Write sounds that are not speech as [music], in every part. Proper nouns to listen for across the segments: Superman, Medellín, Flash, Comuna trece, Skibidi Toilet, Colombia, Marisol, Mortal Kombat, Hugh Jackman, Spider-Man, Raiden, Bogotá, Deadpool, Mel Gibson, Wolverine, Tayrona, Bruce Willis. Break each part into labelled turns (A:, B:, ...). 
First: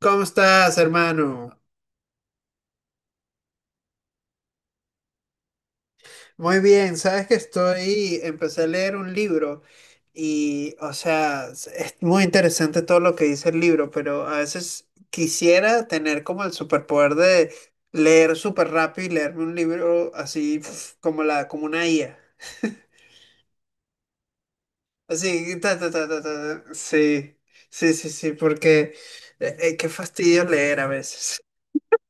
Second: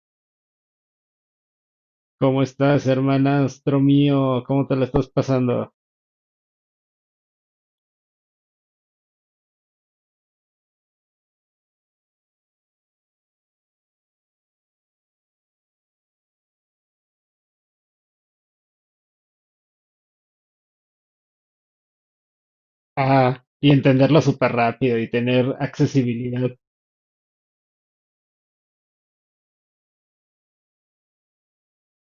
A: ¿Cómo estás, hermano?
B: ¿Cómo estás, hermanastro mío? ¿Cómo te la estás pasando?
A: Muy bien, sabes que estoy, empecé a leer un libro y, o sea, es muy interesante todo lo que dice el libro, pero a veces quisiera tener como el superpoder de leer súper rápido y leerme un libro así pf, como la, como una IA.
B: Ah, y entenderlo súper rápido y tener
A: Así, ta, ta, ta, ta,
B: accesibilidad.
A: ta, ta. Sí, sí, sí, sí, porque qué fastidio leer a veces.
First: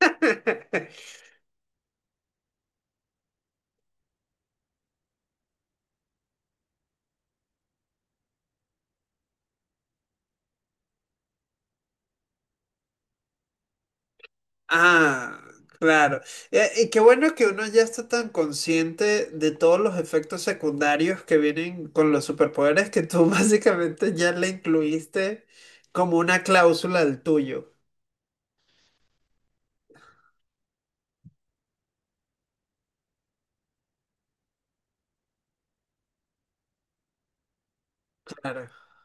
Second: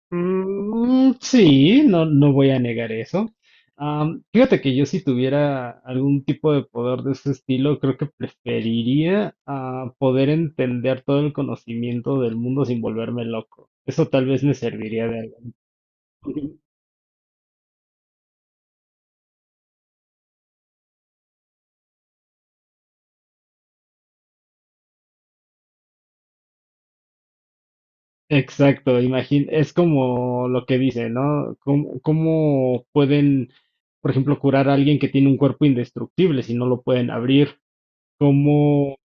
A: [laughs]
B: Mm, sí, no, no voy a negar eso. Fíjate que yo si tuviera algún tipo de poder de ese estilo, creo que preferiría poder entender todo el conocimiento del mundo sin volverme loco. Eso tal vez me serviría de algo.
A: Ah, claro.
B: [laughs]
A: Y qué bueno que uno ya está tan consciente de todos los efectos secundarios que vienen con los superpoderes que tú [laughs] básicamente ya le incluiste como una cláusula al tuyo.
B: Exacto, imagín es como lo que dice, ¿no? ¿Cómo pueden, por ejemplo, curar a alguien que tiene un cuerpo indestructible si no lo pueden abrir?
A: Claro.
B: ¿Cómo,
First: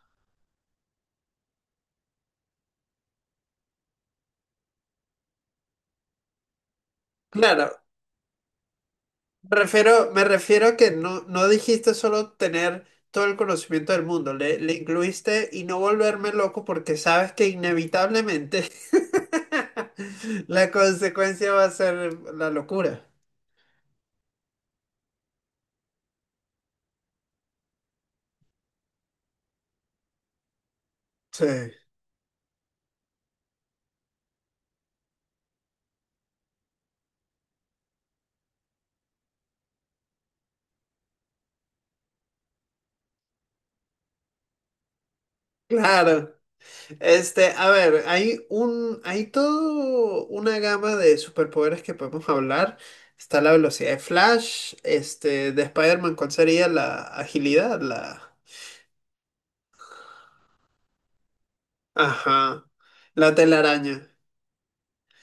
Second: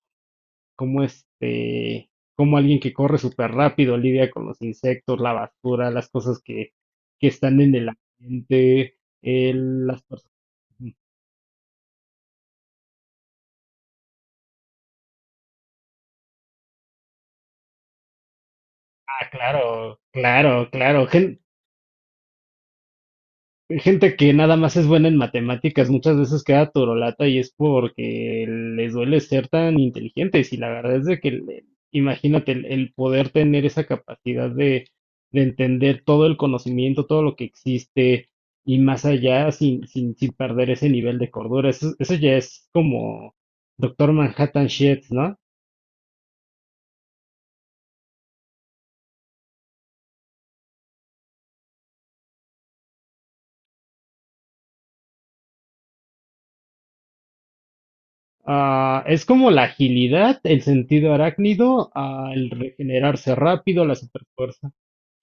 B: cómo este, cómo alguien que corre súper rápido lidia con los insectos, la basura, las cosas que están en
A: Claro.
B: el ambiente,
A: Me
B: las
A: refiero, me
B: personas?
A: refiero a que no, no dijiste solo tener todo el conocimiento del mundo, le incluiste y no volverme loco porque sabes que inevitablemente
B: Ah, claro,
A: [laughs]
B: claro,
A: la
B: claro.
A: consecuencia va a ser la locura.
B: Gente que nada más es buena en matemáticas, muchas veces queda torolata y es porque les duele ser tan inteligentes. Y la verdad es de que,
A: Sí,
B: imagínate, el poder tener esa capacidad de entender todo el conocimiento, todo lo que existe y más allá sin perder ese nivel de cordura. Eso ya es como Doctor Manhattan shit, ¿no?
A: claro. Este, a ver, hay un, hay toda una gama de superpoderes que podemos [laughs] hablar. Está la velocidad de Flash, este, de Spider-Man, ¿cuál sería la agilidad? La,
B: Ah, es como la agilidad, el sentido arácnido, el
A: ajá, la
B: regenerarse rápido, la
A: telaraña.
B: superfuerza.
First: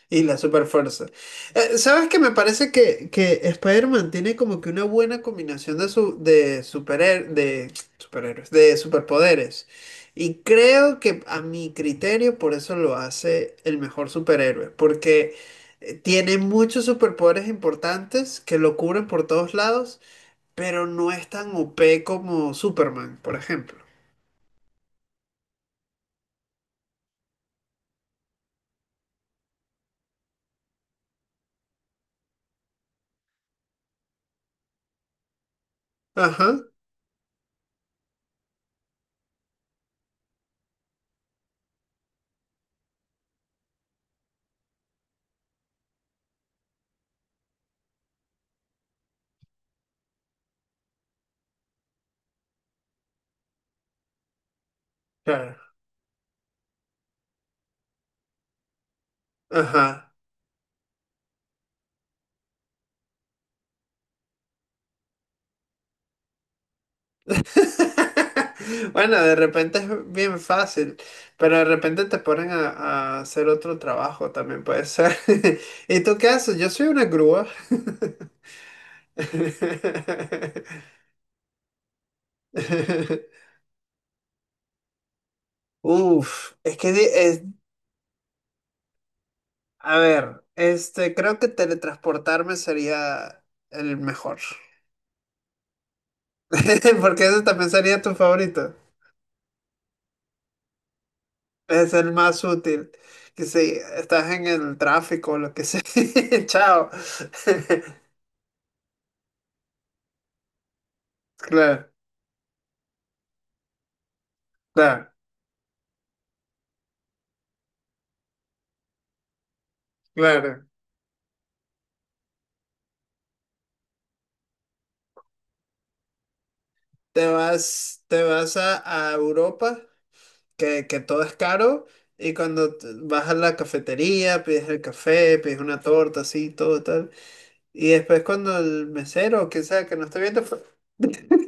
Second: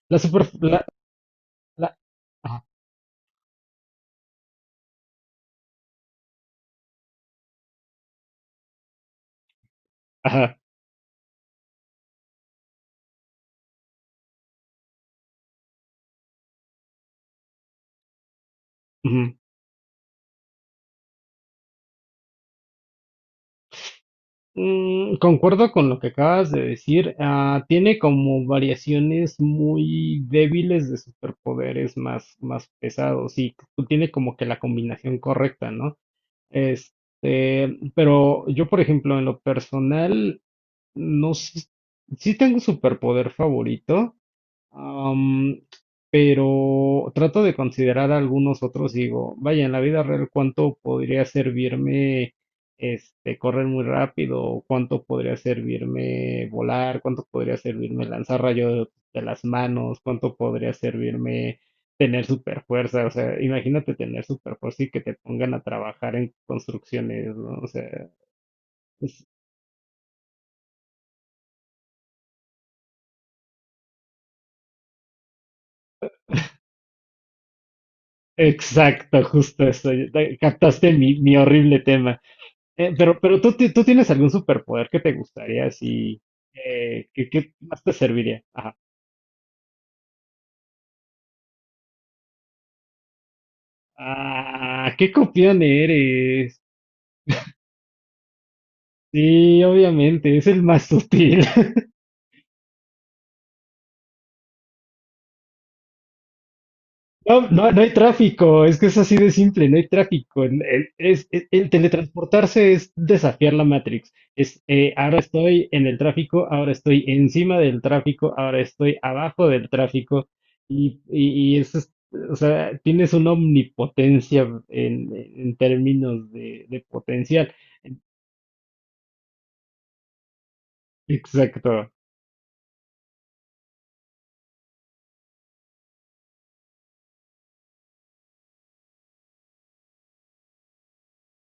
B: La
A: Y la
B: super.
A: super fuerza. ¿Sabes qué? Me
B: Ajá,
A: parece que Spider-Man tiene como que una buena combinación de, su, de, superher- de superhéroes, de superpoderes. Y
B: ajá,
A: creo que a mi criterio por eso lo hace el mejor superhéroe. Porque tiene muchos superpoderes importantes que lo cubren por
B: ujú.
A: todos lados, pero no es tan OP como Superman, por ejemplo.
B: Mm, concuerdo con lo que acabas de decir. Ah, tiene como variaciones muy débiles de superpoderes más pesados y tiene como que la combinación correcta, ¿no?
A: Ajá,
B: Este, pero yo, por ejemplo, en lo personal, no sé, sí tengo un superpoder favorito, Am, pero trato de considerar algunos otros, digo, vaya, en la vida real, ¿cuánto podría servirme este correr muy rápido? ¿O cuánto podría
A: claro.
B: servirme volar? ¿Cuánto podría servirme lanzar rayos de las manos?
A: Ajá.
B: ¿Cuánto podría servirme tener super fuerza? O sea, imagínate tener super fuerza y que te pongan a trabajar en construcciones, ¿no? O sea,
A: [laughs] Bueno,
B: es-
A: de repente es bien fácil, pero de repente te ponen a hacer otro trabajo también puede ser. [laughs] ¿Y tú qué haces? Yo soy una grúa.
B: exacto, justo eso.
A: [laughs]
B: Captaste mi horrible tema. Pero tú, tú tienes algún superpoder que te gustaría, así,
A: Uf, es que di-
B: eh, que,
A: es,
B: que más te serviría. Ajá.
A: a ver, este, creo que teletransportarme sería el mejor.
B: Ah, qué copión eres.
A: [laughs] Porque ese también sería tu favorito.
B: Sí, obviamente, es el más [laughs] sutil.
A: Es el más útil. Que si estás en el tráfico o lo que sea. [laughs] Chao. [laughs]
B: No, no, no hay tráfico, es que es así de simple, no hay tráfico. El
A: Claro.
B: teletransportarse es desafiar la Matrix. Es, eh,
A: Claro,
B: ahora estoy en el tráfico, ahora estoy encima del tráfico, ahora estoy abajo del tráfico.
A: claro.
B: Y eso es, o sea, tienes una omnipotencia en términos de potencial.
A: Te vas a Europa, que todo es caro,
B: Exacto.
A: y cuando t- vas a la cafetería, pides el café, pides una torta, así, todo tal. Y después cuando el mesero, o quien sea, que no esté viendo,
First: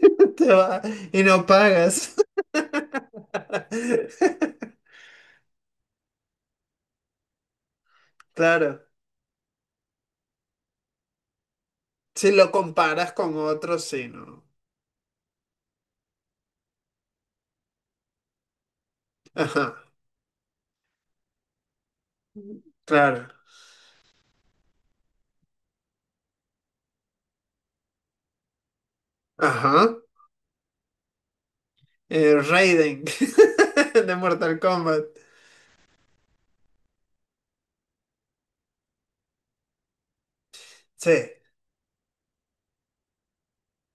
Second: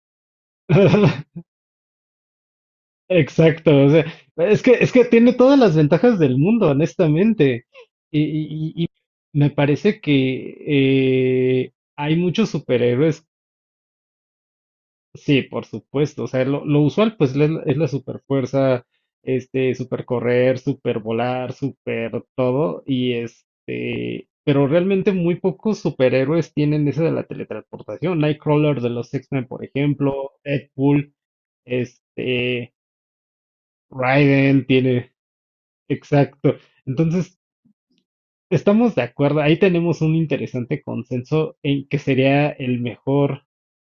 A: [laughs] te va y
B: [laughs]
A: no pagas. [laughs]
B: Exacto, o sea, es que tiene todas las ventajas del mundo, honestamente. Y, y-
A: Claro.
B: y- y me parece que hay
A: Si lo
B: muchos
A: comparas
B: superhéroes,
A: con otros, sí, ¿no?
B: sí, por supuesto. O sea, lo usual pues es la superfuerza,
A: Ajá,
B: este, supercorrer, supervolar, super todo. Y
A: claro.
B: este, pero realmente muy pocos superhéroes tienen esa de la teletransportación. Nightcrawler de los X-Men, por
A: Ajá.
B: ejemplo, Deadpool, este,
A: Raiden [laughs] de Mortal
B: Raiden
A: Kombat.
B: tiene. Exacto. Entonces, estamos de acuerdo. Ahí tenemos un interesante
A: Sí,
B: consenso en que sería el mejor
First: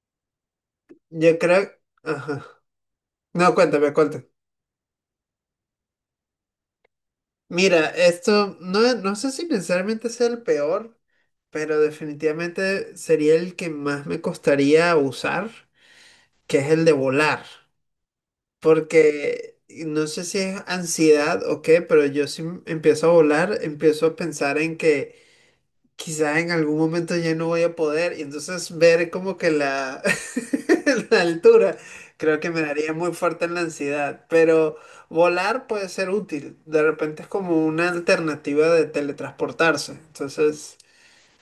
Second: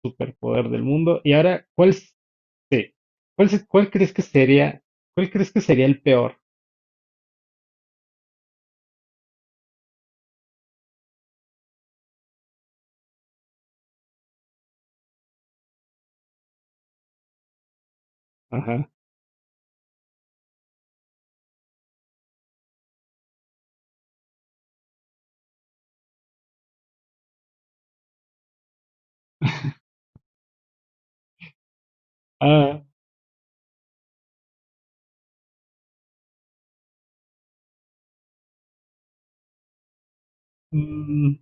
B: superpoder del mundo. Y
A: yo
B: ahora,
A: creo... Ajá.
B: Sí. cuál
A: No,
B: se- cuál
A: cuéntame,
B: crees que
A: cuéntame.
B: sería, ¿Cuál crees que sería el peor?
A: Mira, esto no, no sé si necesariamente sea el peor, pero definitivamente sería el que más me costaría usar, que es el de volar.
B: Ajá.
A: Porque no sé si es ansiedad o qué, pero yo si empiezo a volar, empiezo a pensar en que quizá en algún momento ya no voy a poder y entonces ver como que la, [laughs] la altura creo que me
B: Ah,
A: daría muy fuerte en la ansiedad, pero volar puede ser útil, de repente es como una alternativa de teletransportarse, entonces,
B: mm,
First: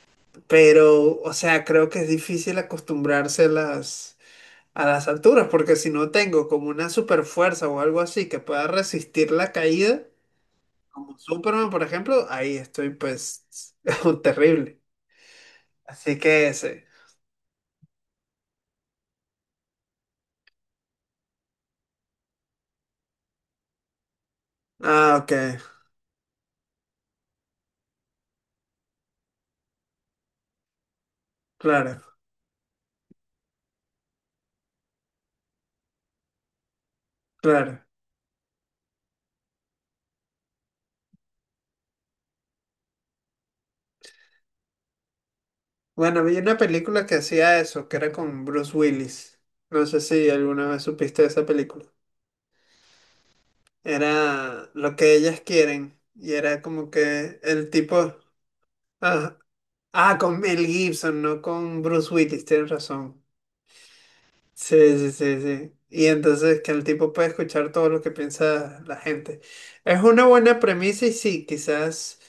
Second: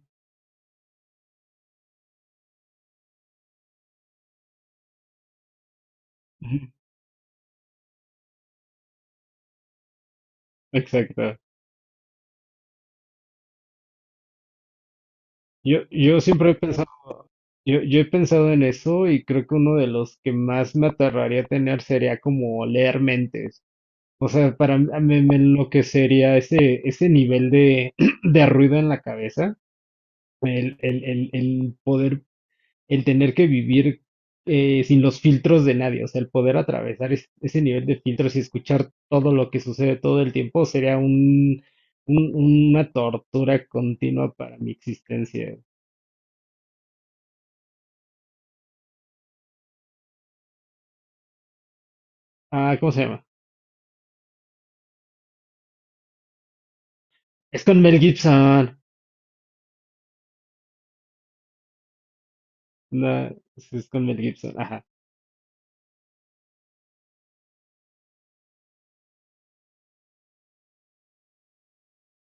A: pero, o sea, creo que es difícil acostumbrarse a las alturas porque si no tengo
B: ujú,
A: como una super fuerza o algo así que pueda resistir la caída. Como
B: exacto.
A: Superman, por ejemplo, ahí estoy pues [laughs] terrible.
B: Yo,
A: Así
B: yo
A: que
B: siempre he
A: ese.
B: pensado, yo he pensado en eso y creo que uno de los que más me aterraría tener sería como leer mentes. O sea, para mí
A: Ah,
B: me,
A: ok,
B: me enloquecería ese nivel de, [clears throat] de ruido en la cabeza, el
A: claro,
B: poder, el tener que vivir sin los filtros de nadie, o sea, el poder atravesar ese
A: claro.
B: nivel de filtros y escuchar todo lo que sucede todo el tiempo sería un- una tortura continua para mi existencia.
A: Bueno, vi una película que hacía eso, que era con Bruce Willis. No sé si alguna vez supiste de esa película.
B: Ah, ¿cómo se llama?
A: Era lo que ellas quieren. Y era como que
B: Es
A: el
B: con
A: tipo...
B: Mel Gibson.
A: Ah, ah, con Mel Gibson, no con Bruce Willis, tienes
B: No,
A: razón.
B: sí, es con Mel Gibson, ajá.
A: Sí, sí, sí, sí. Y entonces que el tipo puede escuchar todo lo que piensa la gente. Es una buena premisa y sí, quizás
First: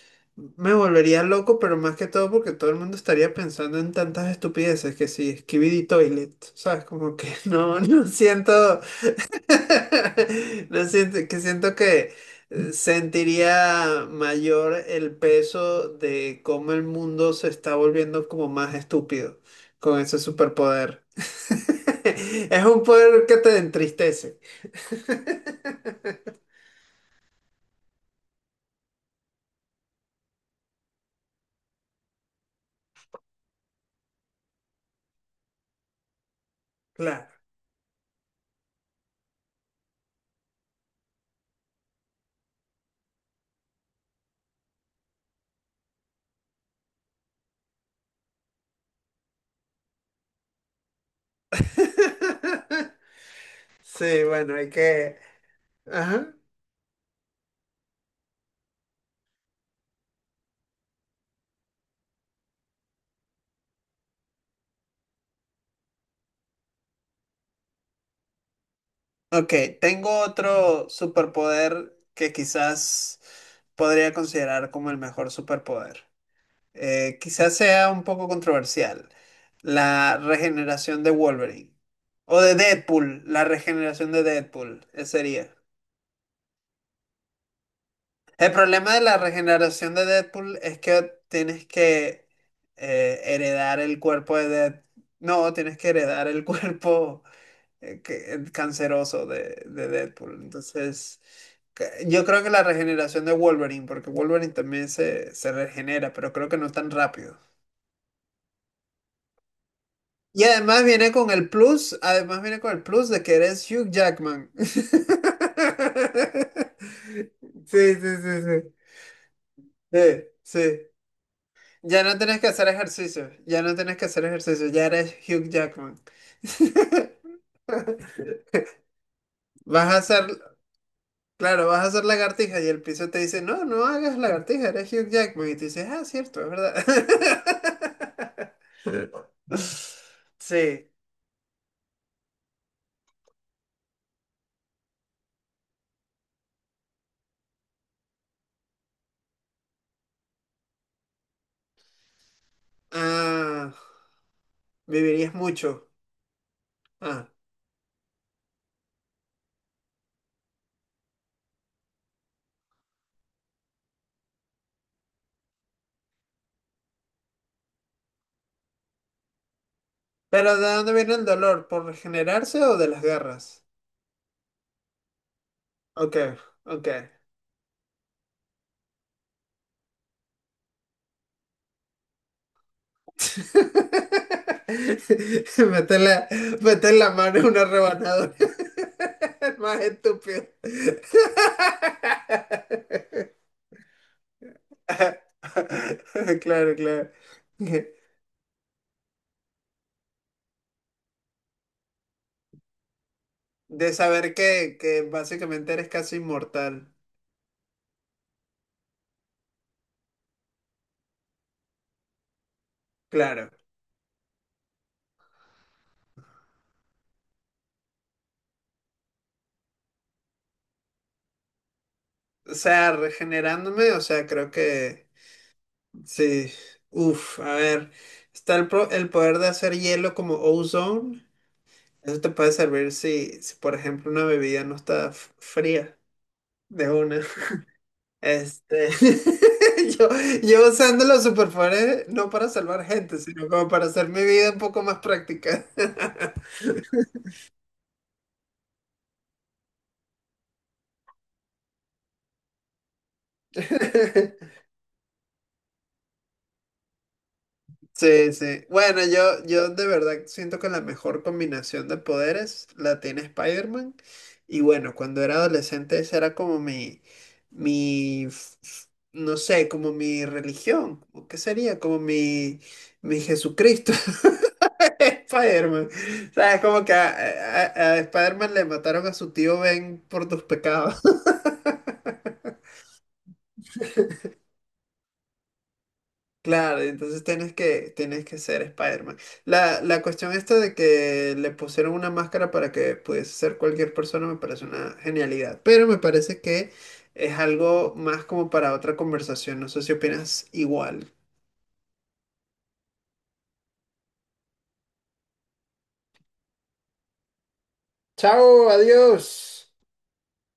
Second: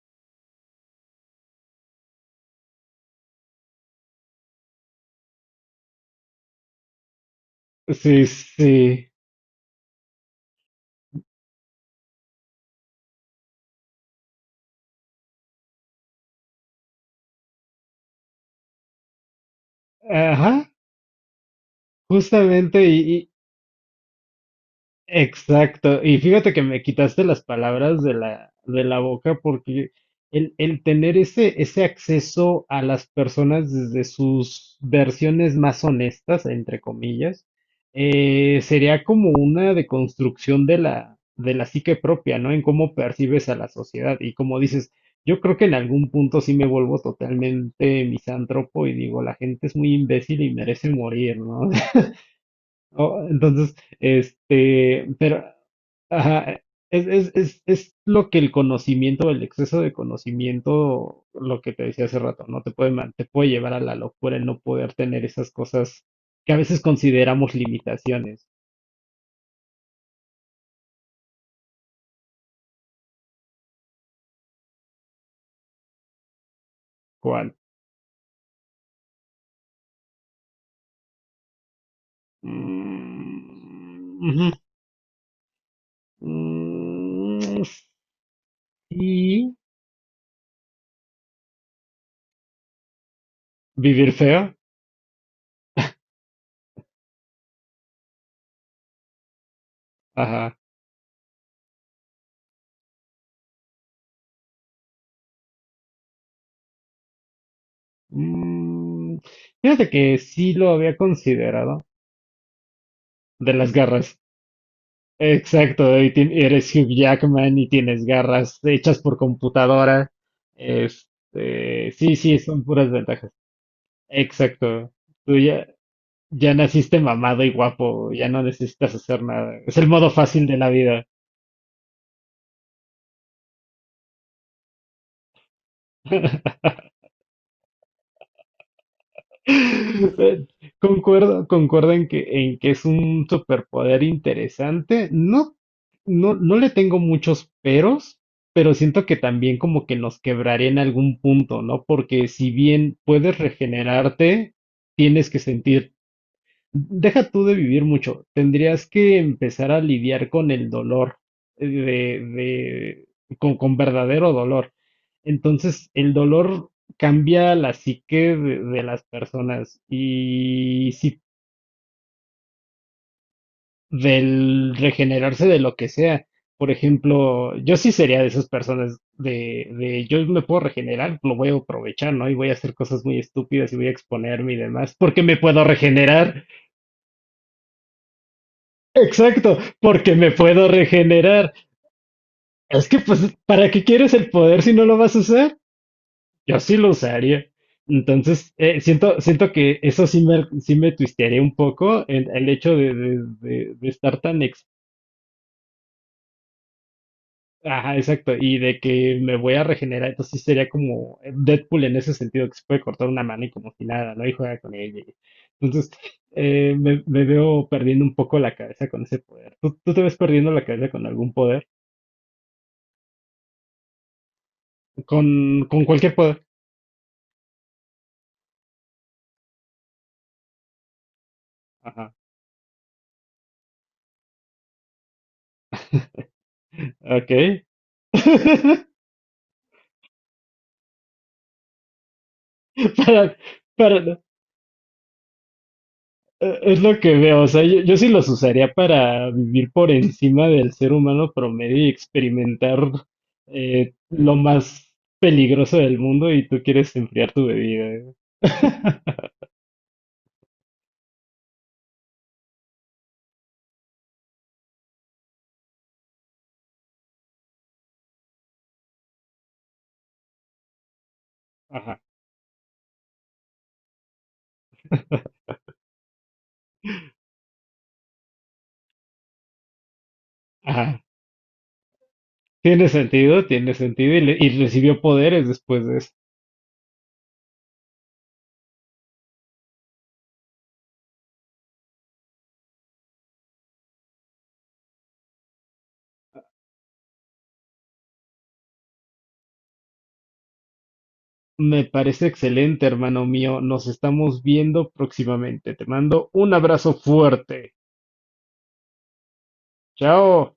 A: me volvería loco, pero más que todo porque todo el mundo estaría pensando en tantas estupideces que sí, Skibidi Toilet, ¿sabes? Como que [laughs] no, no
B: Sí,
A: siento,
B: sí.
A: [laughs] No siento- que siento que sentiría mayor el peso de cómo el mundo se está volviendo como más estúpido con ese
B: Ajá,
A: superpoder. [laughs] Es
B: justamente.
A: un poder que te entristece. [laughs]
B: Exacto. Y fíjate que me quitaste las palabras de la boca porque el tener ese acceso a las personas desde sus versiones más honestas, entre
A: Claro.
B: comillas, sería como una deconstrucción de la psique propia, ¿no? En cómo percibes a la sociedad. Y como dices, yo creo que en algún punto sí me vuelvo totalmente misántropo y digo, la gente es muy imbécil y merece morir, ¿no?
A: [laughs]
B: Oh, entonces,
A: Sí, bueno, hay
B: este,
A: que...
B: pero,
A: Ajá.
B: ajá, es lo que el conocimiento, el exceso de conocimiento, lo que te decía hace rato, ¿no? Te puede llevar a la locura el no poder tener esas cosas que a veces consideramos limitaciones.
A: Ok, tengo otro superpoder que quizás podría considerar como el mejor superpoder.
B: ¿Cuál?
A: Quizás sea un poco controversial, la regeneración de Wolverine. O de Deadpool, la regeneración
B: Mm,
A: de
B: ujú,
A: Deadpool, ese sería.
B: mm,
A: El problema de la
B: sí,
A: regeneración de Deadpool es que tienes que heredar el
B: vivir
A: cuerpo de
B: feo.
A: Deadpool. No, tienes que heredar el [laughs] cuerpo que- el canceroso de Deadpool.
B: Ajá.
A: Entonces, que- yo creo que la regeneración de Wolverine, porque Wolverine también se regenera, pero creo que no tan rápido.
B: Mm, fíjate que
A: Y
B: sí lo
A: además
B: había
A: viene con el
B: considerado,
A: plus, además viene con el plus de que
B: de
A: eres
B: las
A: Hugh
B: garras.
A: Jackman.
B: Exacto, y eres Hugh
A: [laughs]
B: Jackman y
A: Sí,
B: tienes
A: sí, sí,
B: garras
A: sí.
B: hechas por computadora.
A: Sí, sí.
B: Este,
A: Ya no
B: sí, sí,
A: tienes que
B: son
A: hacer
B: puras
A: ejercicio,
B: ventajas.
A: ya no tienes que hacer ejercicio, ya
B: Exacto.
A: eres
B: Tú
A: Hugh
B: ya,
A: Jackman.
B: ya naciste
A: [laughs]
B: mamado y guapo, ya no necesitas hacer nada. Es el
A: Vas a
B: modo
A: hacer,
B: fácil de la vida.
A: claro, vas a hacer lagartija y el piso te dice, no, no hagas lagartija, eres Hugh Jackman. Y tú dices, ah, cierto, es verdad. [laughs]
B: [laughs] Eh,
A: Sí.
B: concuerdo en que es un superpoder interesante. No, no, no le tengo muchos peros, pero siento que también como que nos quebraría en algún punto, ¿no? Porque si bien puedes
A: Ah,
B: regenerarte, tienes
A: vivirías
B: que
A: mucho.
B: sentir.
A: Ah,
B: Deja tú de vivir mucho, tendrías que empezar a lidiar con el dolor, eh, de, de- con verdadero dolor. Entonces, el dolor cambia la psique de las personas
A: pero ¿de dónde
B: y
A: viene
B: si
A: el dolor? ¿Por regenerarse o de las garras?
B: del regenerarse de lo que
A: Ok,
B: sea. Por
A: ok.
B: ejemplo, yo sí sería de esas personas de yo me puedo regenerar, lo voy a aprovechar, ¿no? Y voy a hacer cosas muy estúpidas y voy a exponerme y demás,
A: [laughs]
B: porque me puedo
A: Mete la,
B: regenerar.
A: mete la mano en una rebanadora. [laughs] El
B: Exacto,
A: más
B: porque me
A: estúpido.
B: puedo
A: [laughs]
B: regenerar. Es que, pues, ¿para qué quieres el poder si no lo vas a usar? Yo
A: Claro,
B: sí lo
A: claro.
B: usaría. Entonces, siento que eso sí me twistearía un poco el hecho de
A: De
B: estar
A: saber
B: tan.
A: que básicamente eres casi inmortal.
B: Ajá, exacto. Y de que me voy a regenerar. Entonces, sí sería como Deadpool en ese sentido, que se puede cortar una mano
A: Claro.
B: y como si nada, ¿no? Y juega con ella. Entonces, me veo perdiendo un poco la cabeza con ese poder. ¿Tú te ves perdiendo la cabeza con algún poder?
A: O sea, regenerándome, o sea, creo que...
B: Con cualquier poder.
A: Sí, uff, a ver, está el, pro- el poder de hacer hielo como ozone.
B: Ajá.
A: Eso te puede servir si, si, por ejemplo, una bebida no está f- fría de una.
B: Ok. [laughs]
A: Este, [laughs] yo, yo usando los superpoderes no para salvar gente,
B: Para,
A: sino como para hacer
B: para-
A: mi vida un poco más práctica.
B: es lo que veo. O sea, yo sí los usaría para vivir por encima del ser humano promedio y experimentar lo
A: [laughs]
B: más peligroso del mundo y tú quieres enfriar tu bebida. ¿Eh?
A: Sí, sí. Bueno, yo,
B: [laughs]
A: yo de verdad siento que la mejor combinación de poderes la tiene Spider-Man. Y bueno, cuando era adolescente esa era como mi, f- f- no sé, como mi religión. ¿O ¿qué sería? Como
B: Ajá.
A: mi Jesucristo, [laughs] Spider-Man. O sea, es como que a- Spider-Man le mataron a su tío Ben por tus
B: Ajá.
A: pecados.
B: Tiene sentido y recibió poderes después de eso.
A: Claro, entonces tienes que ser Spider-Man. La cuestión esta de que le pusieron una máscara para que pudiese ser cualquier persona me parece una genialidad, pero me parece que es algo más como para otra conversación. No sé si opinas igual.
B: Me parece excelente, hermano mío. Nos estamos viendo próximamente. Te mando un abrazo fuerte.
A: Chao, adiós.
B: Chao.